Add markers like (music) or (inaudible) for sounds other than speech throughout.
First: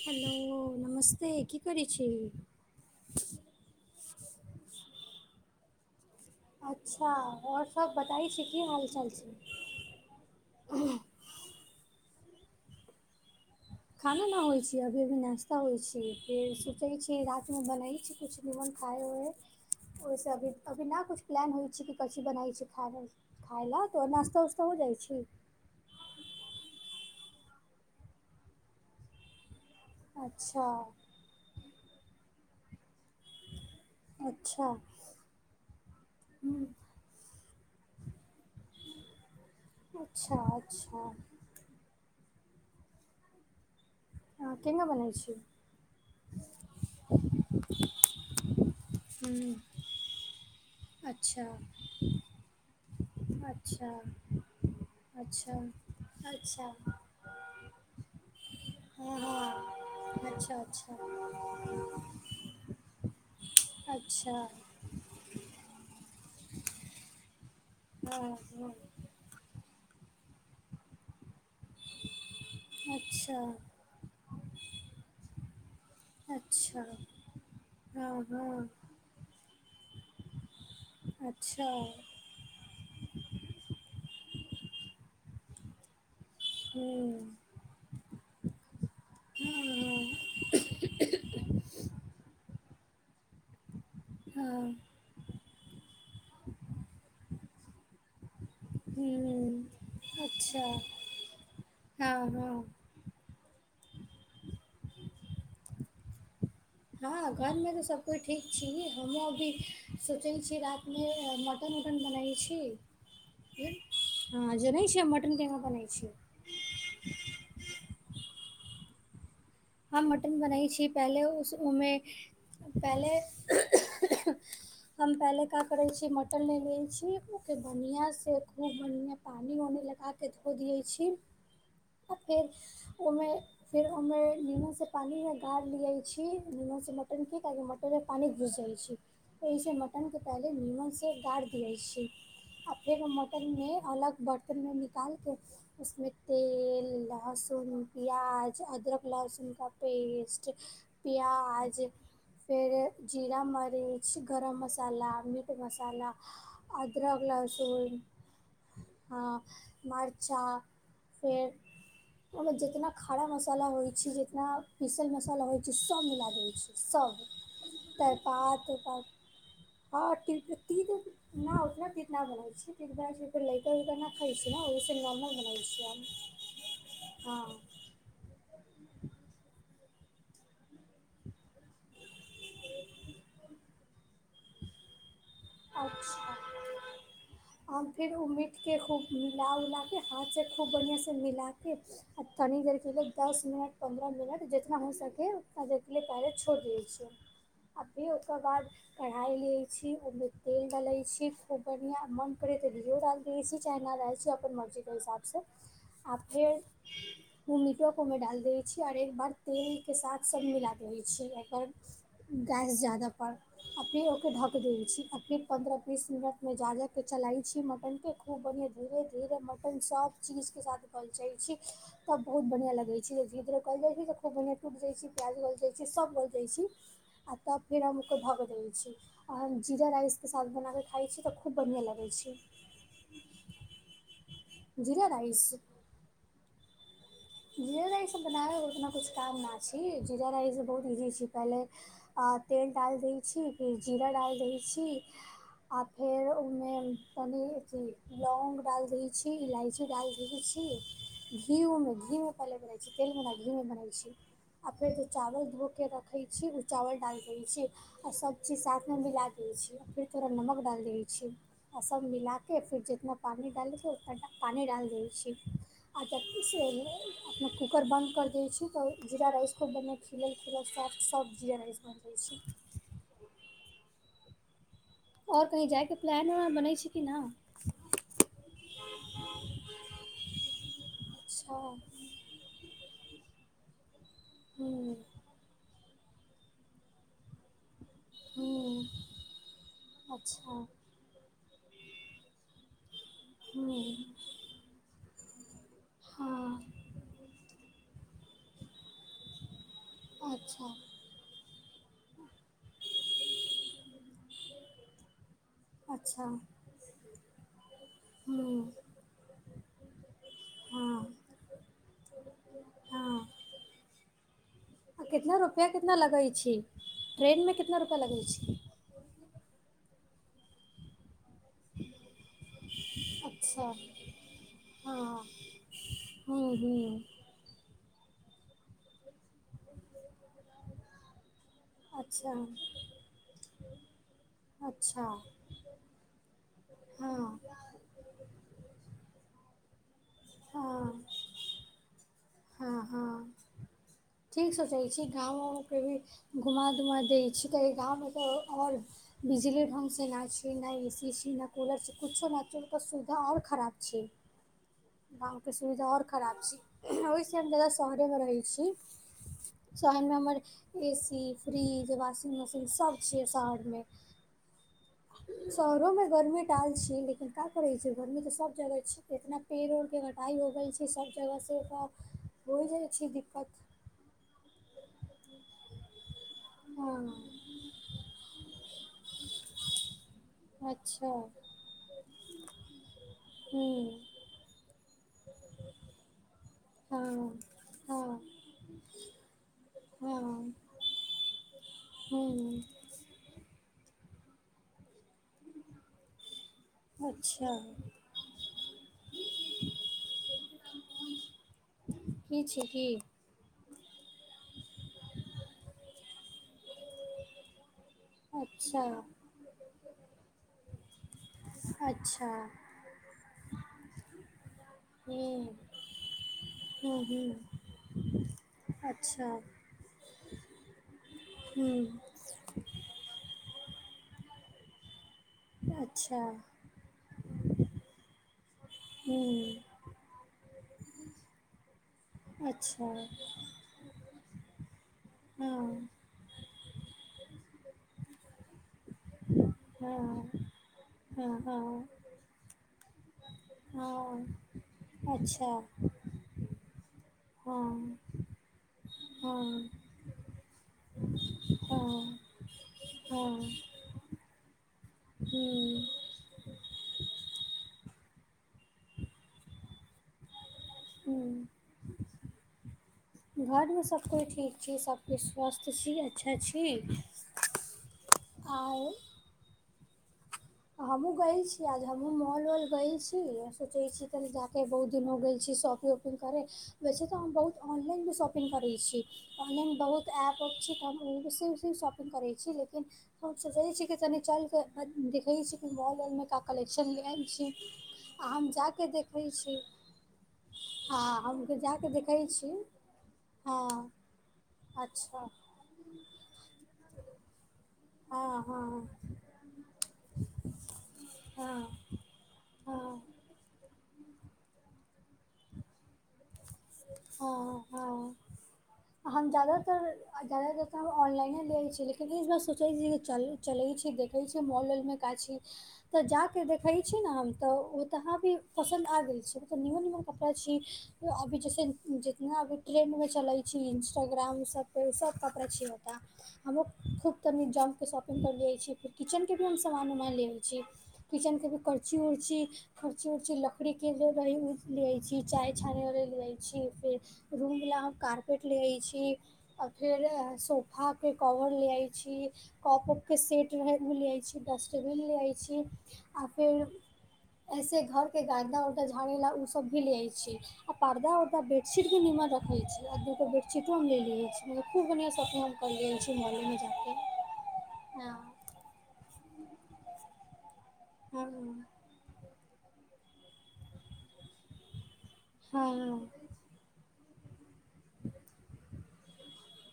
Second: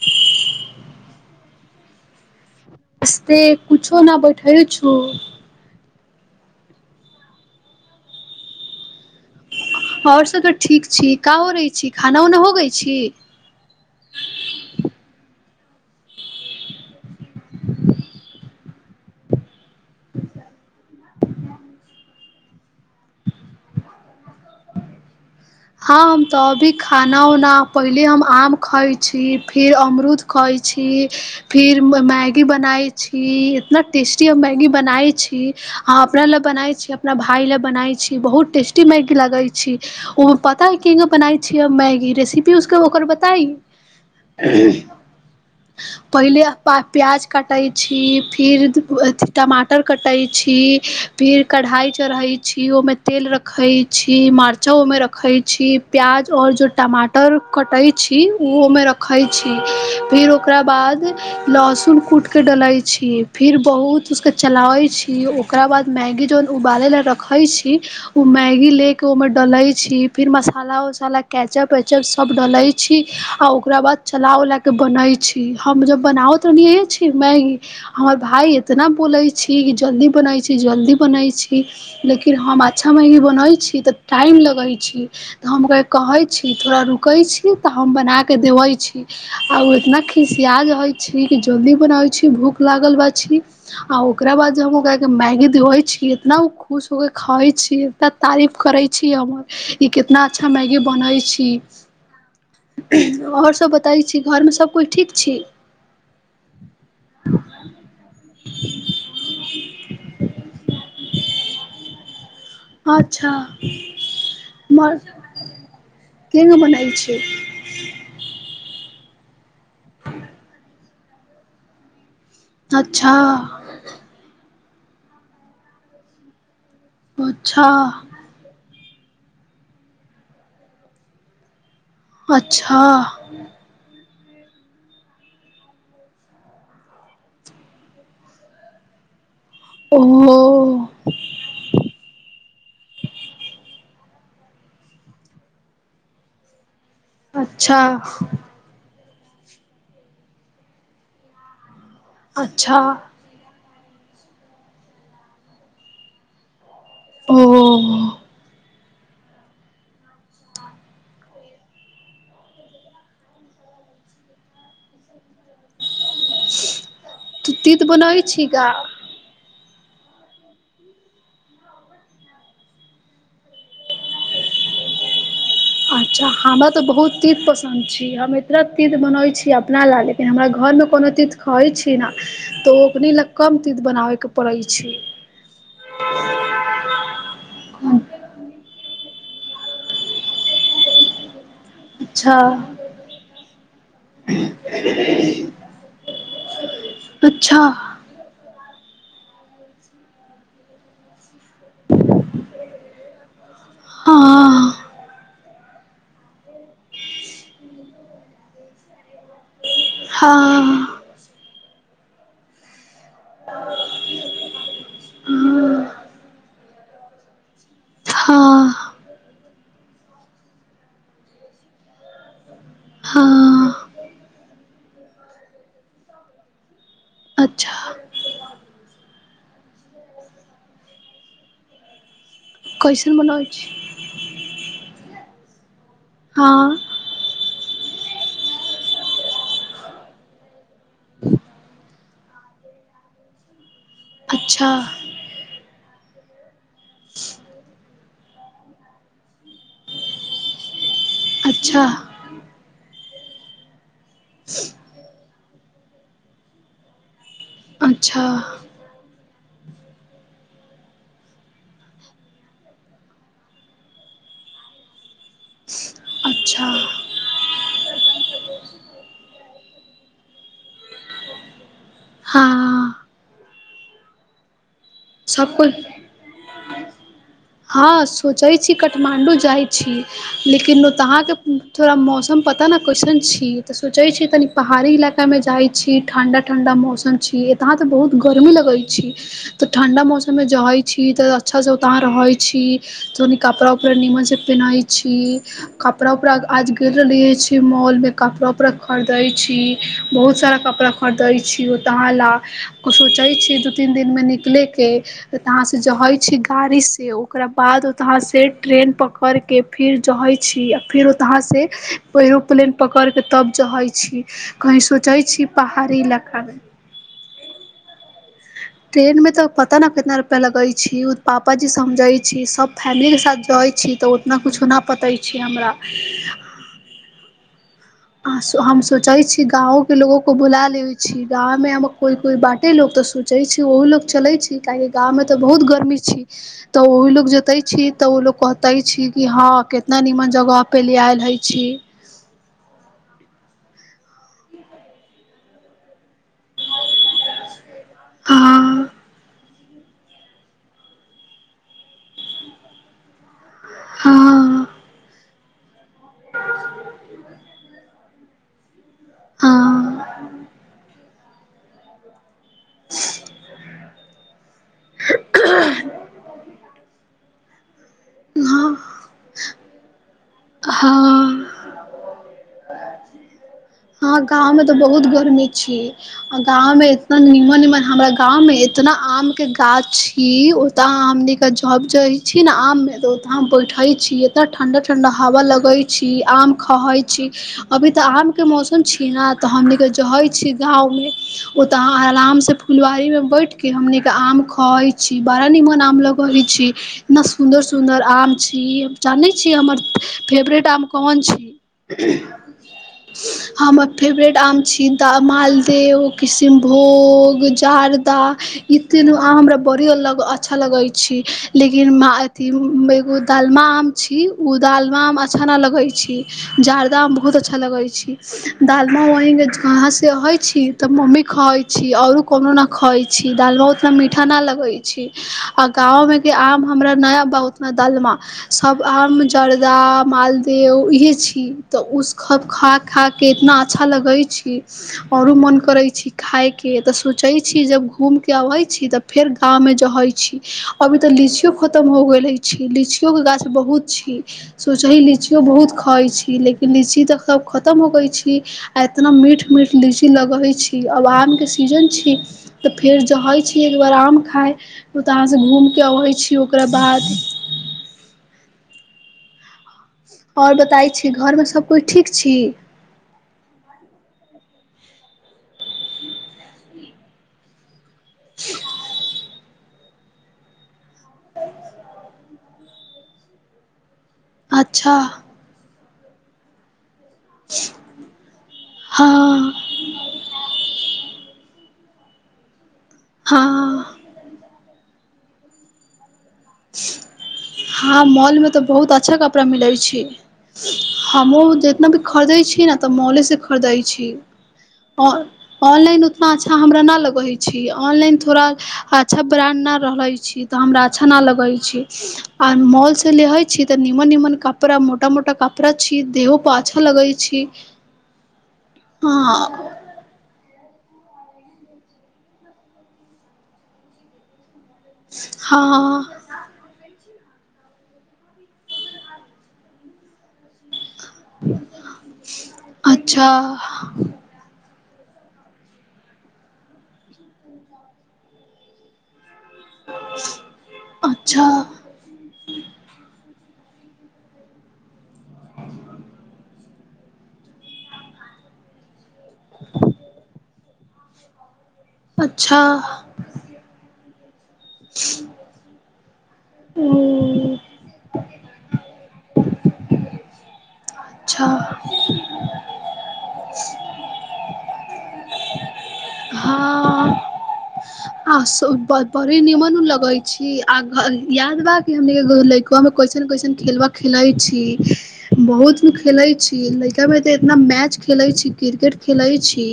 Hello नमस्ते की करै छी? स्ते कूछो न बैठल छू। अच्छा और सब बताई छै की हालचाल छैय? और सब तऽ ठीक छी का हो रहै छी खाना उना हो गई छी? खाना नहि होइ छैय अभी अभी नाश्ता होइ छैय फेर सोचै छी राततिमे बनै छी कुछ निमन आय ओहे ओहिसे अभी अभी ना कछु प्लान होइ छैय की कची बनाई छैय खाय ला त नाास्ता उास्ता जाै छी हँ हम तऽ अभी खाना उना पहिले हम आम खइ छी। फिर अमरुद खोइ अच्छा छी फिर मैगी बनाय छी एतना टेस्टी हम मैगि अच्छा बनाबै छी हम अपना ल हूँ बनाबे छी अपना भाई ल बनाबे छी बहुत टेस्टी मेगी लागय छैय औ अच्छा पता य केना अच्छा बनाबेछी मैगि रेसिपी उसके होकर बताई हँ केना बनै छी? पहिले प प्याज काटैत छी फिर अथि हूँ टमाटर कटैत छी फिर अच्छा कढ़ाई चढ़े छी ओमें तेल रखे अच्छा छी मर्चा ओमें रख रखै अच्छा छी प्याज आओर अच्छा जे टमाटर कटैत छी ओहोमे हँ रखैत छी फिर हँ अच्छा ओकरा अच्छा बाद लहसुन कूट के डलै छी फिर बहुत अच्छा उसके चलाबै छी। ओकरा बाद मैगी जोन उबाले ले रखे छैय। हँ हँ उमैगि लेके ओहिमे डलैय छी फिर मसाला उसाला कैचप वेचप सब डाले छी अच्छा आ ओकरा बाद चला उला के बने छी हम जब बनाब अच्छा एतनेये छी मैगि हँ हमर भााय हँ इतना बोले छी कि जल्दी बनाई छी जल्दी बना छै अच्छा छी लेकिन हम अच्छा मैगी बनैछी त टाइम लागैय छी त हमरा कहैत छी थोड़ा रूकै हूँ छी तऽ हम बना क देबय छी आ ओ इतना हँ खिसियाज रहे छै जल्दी बनाै छी भूख लागल बा छी ओकरा हँ बाद जे हँ हम ओकराके मैगि धोइ छ इतना खुश होके खाइ छैय इतना तारीफ करै छी हूँ हमर। कि कितना अच्छा मैगी बनै छी। हँ हँ आओर सब बताबै छी घरमे सभ कोइ ठीक छि? हँ घर मे तऽ सबकइ ठीक छिये हमहुँ अभी सोचै छिये रात मे मटन ओटन बनाै छी। अच्छा की हूँ ह जेनय मर छियै मटन केना बनाै छैय। केना बनाइ छैय? हम मटन बनाई छी पहिले उस उमे अच्छा हम पहिले क करै छी मटन ले ले छी ओ के अच्छा बढ़िआँ से खूब बढ़िआँ पानि वानि लगाके धो दै छी। आ फेर अच्छा नीमू से पानी मे गार लिये छी नीमू से मटन किकरी मटन मे पानी घुस जाइ छैय। इे मटन के ओहो पहले नीमन से गाड़ दिय छैय आ फेर मटन मे अलग बर्तनमे निकालके उसमे तेल अच्छा लहसुन प्याज अदरक लहसुन का पेस्ट प्याज अच्छा फेर जीरा मर गरम मसला मीट मसला अदरक ओ लहसून हँ मर्चा फेर ओहिमे जितना खरा मसाला होइ छै जितना पीसल मसाला होइ छै सभ मिला दैबै छियै तू तीत सभ बनबै छी का तेरपात उरपात हाँ टी तिनूक न ओतना तीत न बनाबै छियै कियाकि भाईजिक छी हम अच्छा हमरा त बहुत तित हँ पसन्द छी हम एतबै तीत बनैबे छी अपना ल लेकिन हमरा घर मे कोनो तीत खाैही छी न त ओकनी ल कम तीत बनाबैके पड़ै छै अच्छा फिर उ मिट के खूब मिला उलाके हाथसँ खूब बढ़िआँ से मिला अच्छा तनि देर के दस मिनट पन्द्रह मिनट जितना हो सके उतना देर के पहिले छोड़ि दियै छियै अच्छा आ फर ओकर बाद कढ़ाइ लैत छी ओहिमे तेल डालै छी ओ बढ़िआँ मन करै तऽ भोड रहै छी चाहे नहि रहल छी अपन हँ मर्जीके हिसाब सेँ आ फेर ओ मिटो के ओहिमे मे डाल दैबय छी आर एक बार तेल के साथ सब मिला देबे हँ छियै एकर गैस जादा आ फीर ओके ढक देल छी अी पन्द्रह बीस मिनटमे जान के चलाइ छी मर एन के खूब बनि हँ हँ धीरे धीरे म अपन सब चीज के साथ करल चाहे छी त बहुत बढ़िया लग छी धीरे कल हँ जाइ छै तऽ खूब बढ़िआ टूट जाइ छै प्याज गल जाइ छै सभ गल जाइत छी आ तब फेर अच्छा हम ओकर धगऽ रहैत छी आ जीरा राइस के साथ बनाकऽ खाय छी तऽ खूब बढ़ियाॅं लगै छी कैसन बनाई छी जीरा राइस हाँ (unintelligible) बनाब उतना कुछ काम न छी जीरा रा बहुत इजी छी पहले तेल डाल छी जीरा डाल देबै अच्छा छी आ फेर ओ मे पनीर अथ लौंग डालि दै छी इलायची डालि दै छी अच्छा घीउमे घी मे पहले तेलमे र घीउमे बनै छै आ फेर जे चावल धोके रखैत छी ओ चावल डालि दै छी आ अच्छा सब चीज साथ मे मिला के फिरथोड़ा नमक डालि दै छी आर सब मिलाके फिर जितना पानि डालके ओतना ड पानि डालि दै छी आ जबसे अच्छा अपना कूकर बन्द कर दै छी तऽ जीरा राइसो बन खिलल खिलल सॉफ्ट सॉफ्ट जीरा राइस बन जाइ छै हाँ और कही जाय के प्लान उलान बनै छै कि नहि हं सोचै छी काठमाण्डू जाइ छी लेकिन तऽ अहाँ के अच्छा थोड़ा मौसम पता न कैसन छी तऽ सोचे छी तनी पहाड़ी हूँ इलाकामे जाइ छी ठण्डा ठण्डा मौसम छी यहाँ तऽ बहुत गरमी लगै हूँ छी ठण्डा मौसममे अच्छा जाइ छी तऽ अच्छास से उतहाँ रहै छी जोनी हूँ कपड़ाऊपर निमनसे पेन्हइ छी कपड़ा उपड़ा हँ आज गेल रहलेे छी मॉल में कपड़ा उपड़ा खरदै छी बहुत सारा अच्छा कपड़ा खरदै छी तहाला सोचे छी दू तीन दिन मे न लेके तहाँ से जहई अच्छा छी गाड़ी से ओकरा बाद ओतहा से हूँ ट्रेन पकड़ के फिर जहे हँ फेर ओतहो से एरोप्लेन पकड़िक हँ तब चै छी कही सोचै इ छी रुपया कितना पहाड़ी लगै इलाका छै मे ट्रेन में कितना रुपया लगै छै ट्रेन में तऽ पता न कितना रुपया लगै छी पापाजी समझै छी सब फैमिलीके साथ अच्छा जाइत छी तऽ उतना किछो नहि पतै छी हमरा ह्म आ हम सोचै छी गांव के लोगो को बुला ले छी गांव मे हम कोई अच्छा कोई बाटे लोग ते सोचे छै ओह लोग चले छै काहे अच्छा गाँव मे तऽ बहुत गर्मी छी तऽ ओह लोग हँ जतो छी तऽ ओ लोग कहतै छी कि हाँ एत निमन जगहपर ले आयल हइ छी हाँ हाँ ठीक सोचै छी गाँव वर के भी घुमा दुुमा दै छी तऽ गाँव मे त आओर हँ बिजली ढंग से ना छै न ए सी न कूलर किछो न छै सुविधा आओर खराब हाँ के सुविधा आओर खराब छी ओहिसे हम जादा शहरेमे रहै छी शहर हँ मे हमर A C fridge washing machine सब छीयै शहर मे शहरो में गर्मी टाल छी लेकिन का करे छै गर्मी ते सब हँ जगह छी इतना पेड़ उड़ के पढ़ाई हो गेल छै सब हँ जगहसँ तऽ होइ जाइ छै दिक्कत ह गाँंव में तऽ बहुत गर्मी छी आ गांव में इतना हँ निमन निमन हमरा गाँं में एतना आम के गाछ छी उता अच्छा हमनी के जब जाय छी ने आम मे त उता हूँ बैठल छी एतना ठंडा ठंडा हवा लगै छी आम खाय छी हँ अभी तऽ हँ आम के मौसम छीन हमनी के हँ भई उ त हाह हूँ फुलबारी के आम खाई छी बड़ा निमन आम लग हि इतना अच्छा सुन्दर सुन्दर आम छी हम जानै छीै हमर फेवरेट आम कौन छी की छी की हमर फेवरेट आम छी द मालदेह किशनभोग जार कुता इ अच्छा तीनू आम हमरा बड़े ल अच्छा लगे छी लेकिन अच्छा अथ एगो दालमा आम छी ओ दालमा आम अच्छा हूँ नहि लगै छै हूँ जादा मे बहुत अच्छा हूँ लगै छी दालमा अच्छा वही कहाँसँ रहै छी तऽ मम्मी खाइ छी हूँ आओरो कोनो नहि खाइ छी छी दालमा उतना मीठा ना लगै छै आ गाँंव मे अच्छा क आम हमरा नया बहुत दलमा सब आम हूँ जर्दा मालदह त इहे छी तऽ उस ख खा अच्छा के इतना अच्छा लगै छै आओरो मन करै हँ छी खाायके तऽ सोचै छी जब घूम के अबै छी तऽ फेर गाँव मे जहै हँ छी अभी तऽ हँ लीचियो हँ खतम हो गेलै छै लीचियो गाछ बहुत छी हँ सोच ही लीचियो अच्छा बहुत खाई छी लेकिन लीची तऽ सब खतम हँ होगई छै इतना मीठ हँ मीठ लीचि लगई छी रहै छी हँ हँ हूँ एकबार आम खााय ओतहाँसँ घूमि कऽ अबै छी ओकरा बाद (unintelligible) आओर बताइ छी घरमे हूँ सभकोइ ठीक छी सभकिछु स्वासस्थ छी अच्छा छी आओर हमहूँ गेलै छी आ हमहूँ मॉल वॉल गैल छी सोचैत छी जाके बहुत अच्छा दिनो गेल छै शॉपिंग व उपिंग करे वैसे तऽ हम बहुत ऑनलाइन भी शॉपिंग करै छी हँ ऑनलाइन बहुत ऐप छै तऽ हम ओस शॉपिंग करै छी लेकिन हम सोचै हँ छी तनि चल के देखे छी कि मॉल वलं काफी हँ मॉल मे तऽ जाके बहुत अच्छा देखै कपड़ा छी मिलै छै हँ हम हमहूँ जितना जाके भी देखै खरीदै छी ने तऽ मॉलेसँ खरीदै हँ छी अच्छा ऑनलाइन उतना अच्छा हमरा नहि लगै छी ऑनलाइन हँ थोड़ा हँ अच्छा ब्रांड रहले छी तऽ हमरा अच्छा न लग हँ आ मॉल हँ से ले छी इमन इमन कपड़ मोटा मोटा कपड़ा छी देहो (unintelligible) पाछा लगै छी हँ हँ हँ हँ सब ऑनलाइने देे छै लेकिन इस बार सोचे छी च चले छै देखे छी मॉल (unintelligible) मे गाछी तऽ हँ जाके देखै छी ने हम (unintelligible) तऽ ओ तऽ अहाँ भी पसन्द आ गेल छै मतलब निओ निओ कपड़ा छी अभी जैसे जितना अभी ट्रेंडमे अच्छा चलै छै इन्स्टाग्राम सब सब कपड़ा छै हम ख त जाम के शॉपिंग करलिय छीर किचेन के भी हम सामान उमान लेे छी किचन के अच्छा भी करर्ची उीर्ची उर्च पकरी के ल लिय छी चाय छाने वाले ल ू कारेट ले फेर हा के कवर लिया छी अच्छा कपप के सेट लिय छी डस्टबिन लेइ छी आ ओ फेर ऐसे घर के गाधा उ झाड़े ला उ सब भी ले छी आ पर्दा उर्दा अच्छा बेडशीट भी निीमन रखे छ आ चिटोमे लेलियै छी म खूब बढ़िआँसँ अपनाम करलिय छी ममे जाके हँ हँ आ बड़े नीमन लगे छी आ हँ यादवार के हम में कइसन कसन खेलबा खेले छी बहुत हँ खेले छी ल तब एते एतना मैच खेले छी क्रिकेट खेले छी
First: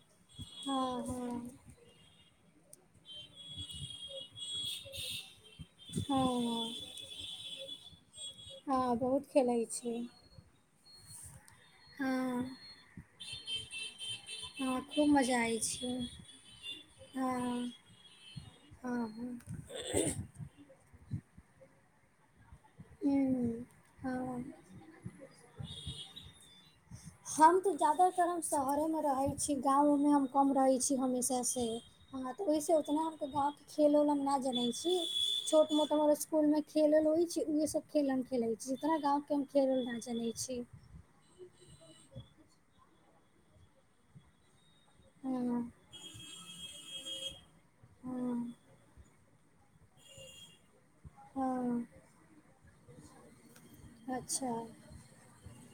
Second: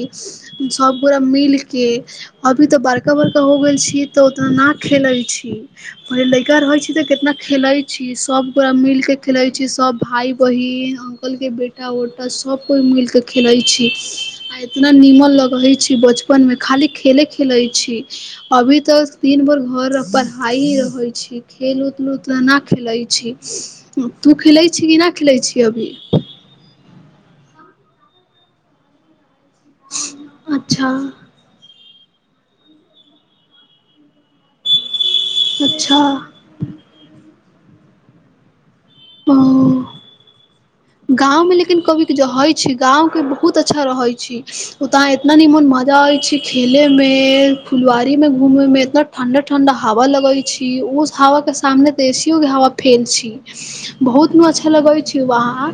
हँ सबगोरा हँ मिलके अभी तऽ बड़का बड़का हो गेल छी तऽ उतना न खेले छी पै लड़का हँ रहे छी तऽ केितना खेले छी सब गोरा मिल के खेलै छी सब भाई बहिन के बेटा हँ ओटा सभ कोइ मिलके खेलैत छी आ हँ इतना खूब नीमन मजा आइ लगहय छै छी बचपन मे खाली खेले खेलै हँ छी अभी हँ तक हँ तीन भर घर पढ़ाइ होई छी खेल उत ना खिलै छी हूँ तू हँ खिलै छी कि नय खिलै छी अभी हम तऽ जादातर हम शहरे मे रहै छी छी गाँव मे हम कम रहैत अच्छा छी हमेशाँ से हँ तऽ ओहिसँ ओतना आर गाँव के खेल उल हम ना जनै छी छोट मोट अच्छा हमर स्कूल में खेलल होइ छै उहे सब खेल मे हम खेले छै जितना गाँव के हम खेल ओ ऊल ना जनै छी गाँव मे लेकिन कभीक रहैत छै गाँव के बहुत अच्छा रहै छी उता इ एतना हँ नीमन भजा आय छै खेले मे में फुलवारी में हँ घूमे में इतना ठंडा ठंडा हवा लगे छी उस हवा के हँ सामने त एसीओ के हवा फेल छी बहुत न अच्छा लगे छी उवहा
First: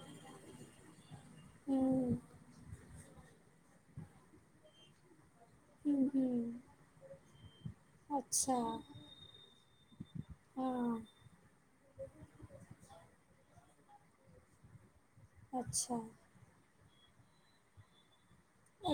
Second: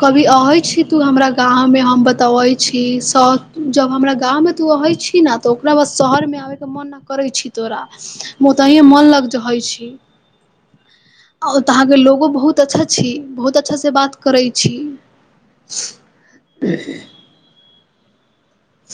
कभी अहय छी तू हमरा गाँव मे हम हूँ बतबै छी तऽ जब हमरा गाँव मे तू अहइ छी न तऽ ओकरा बाद हूँ शहर मे हूँ आबैके मन न करै छी तोरा ओ तहिए मन लग जाै छी ह ओ तऽ अहाँ के लोगो बहुत अच्छा छी बहुत अच्छा से बात करै छी अच्छा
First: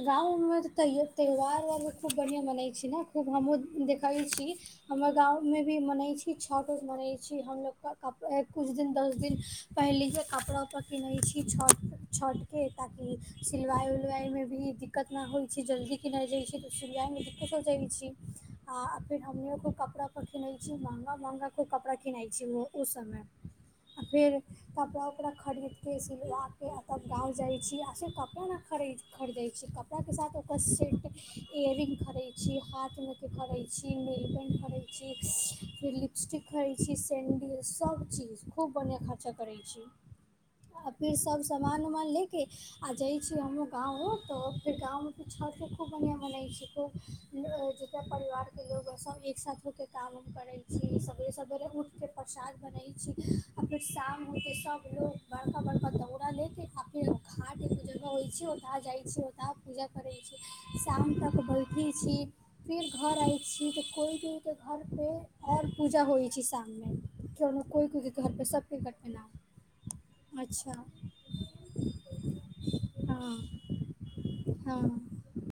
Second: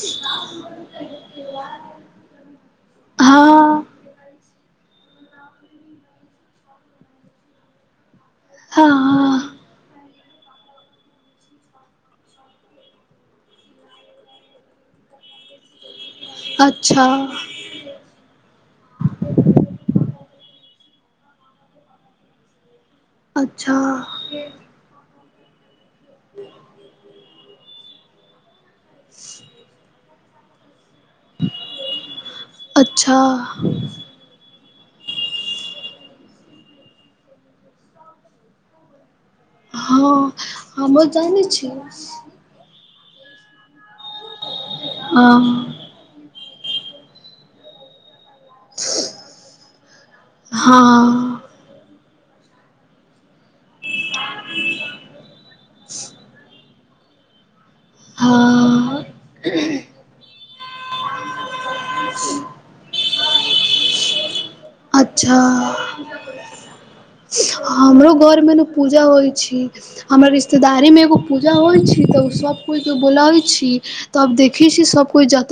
गाँव मे तैयो त्यौहार आर खूब बढ़िआँ बनै छी ने खूब हमहूँ हँ देखैय छी हमर गाँवमे भी मनैत छी छठ उठ मनै छी हमलोगके कप ए कुछ दिन दस दिन हँ पहिलिए सँ कपड़ा उपड़ा किनै छी छट के ताकि सिलवाइ उलवाइ मे निही दिक्कत न होइत छै जल्दी किनय जाइ छै अच्छा सिलवा मे दिक्कत हो जाइ छी आ फिर हमनीओ के कपड़ा कप किनै छी महंगा महंगा क कपड़ा किनै छी ओ ओ समय अच्छा आ फेर कपड़ा कपड़ा खरीद के सिलवा के तब गाँव जाइ छी आ सिर्फ कपड़ा नय खरीद खरीदै छी कपड़ा के साथ ओकर सेट इयर रिंग खेड़े छी हाथ मे अच्छा के खड़े छी नेल पेंट खेड़े छी फिर लिपस्टिक खरी छी सैंडिल सब चीज खूब बढ़िया खा करै छी हँ आ हमहुँ अपने सब जानै छी सान उमान ले के आ जाइ छी हमू गाँव र तऽ फेर गाँव मे तऽ छठ छ हँ खूब बढ़िआँ बनै छै खूब जकर परिवार के लो सब एक सााथ हो के काम करे छी सबेरे हँ सबेरे उठ के प्रसाद बनै छी आ फेर शाम होके सब लोग बड़का बड़का दौड़ लेके आ फेर घाट पूजन होइ छै त जाय हँ छी ओत पूजा करे छी शाम तक बैठे छी फिर घर आय छि त कोइ बी अच्छा शाममे कोनो कोइ हमरो कोइके घर घरपे मे ने सबके पूजा घरपे ना होइ छी हमर अच्छा रिश्तेदारी मे एगो पूजा होइ छी तऽ सब कोइ के हाँ बोलाबै छी तब देखै छी हाँ सब कोइ जता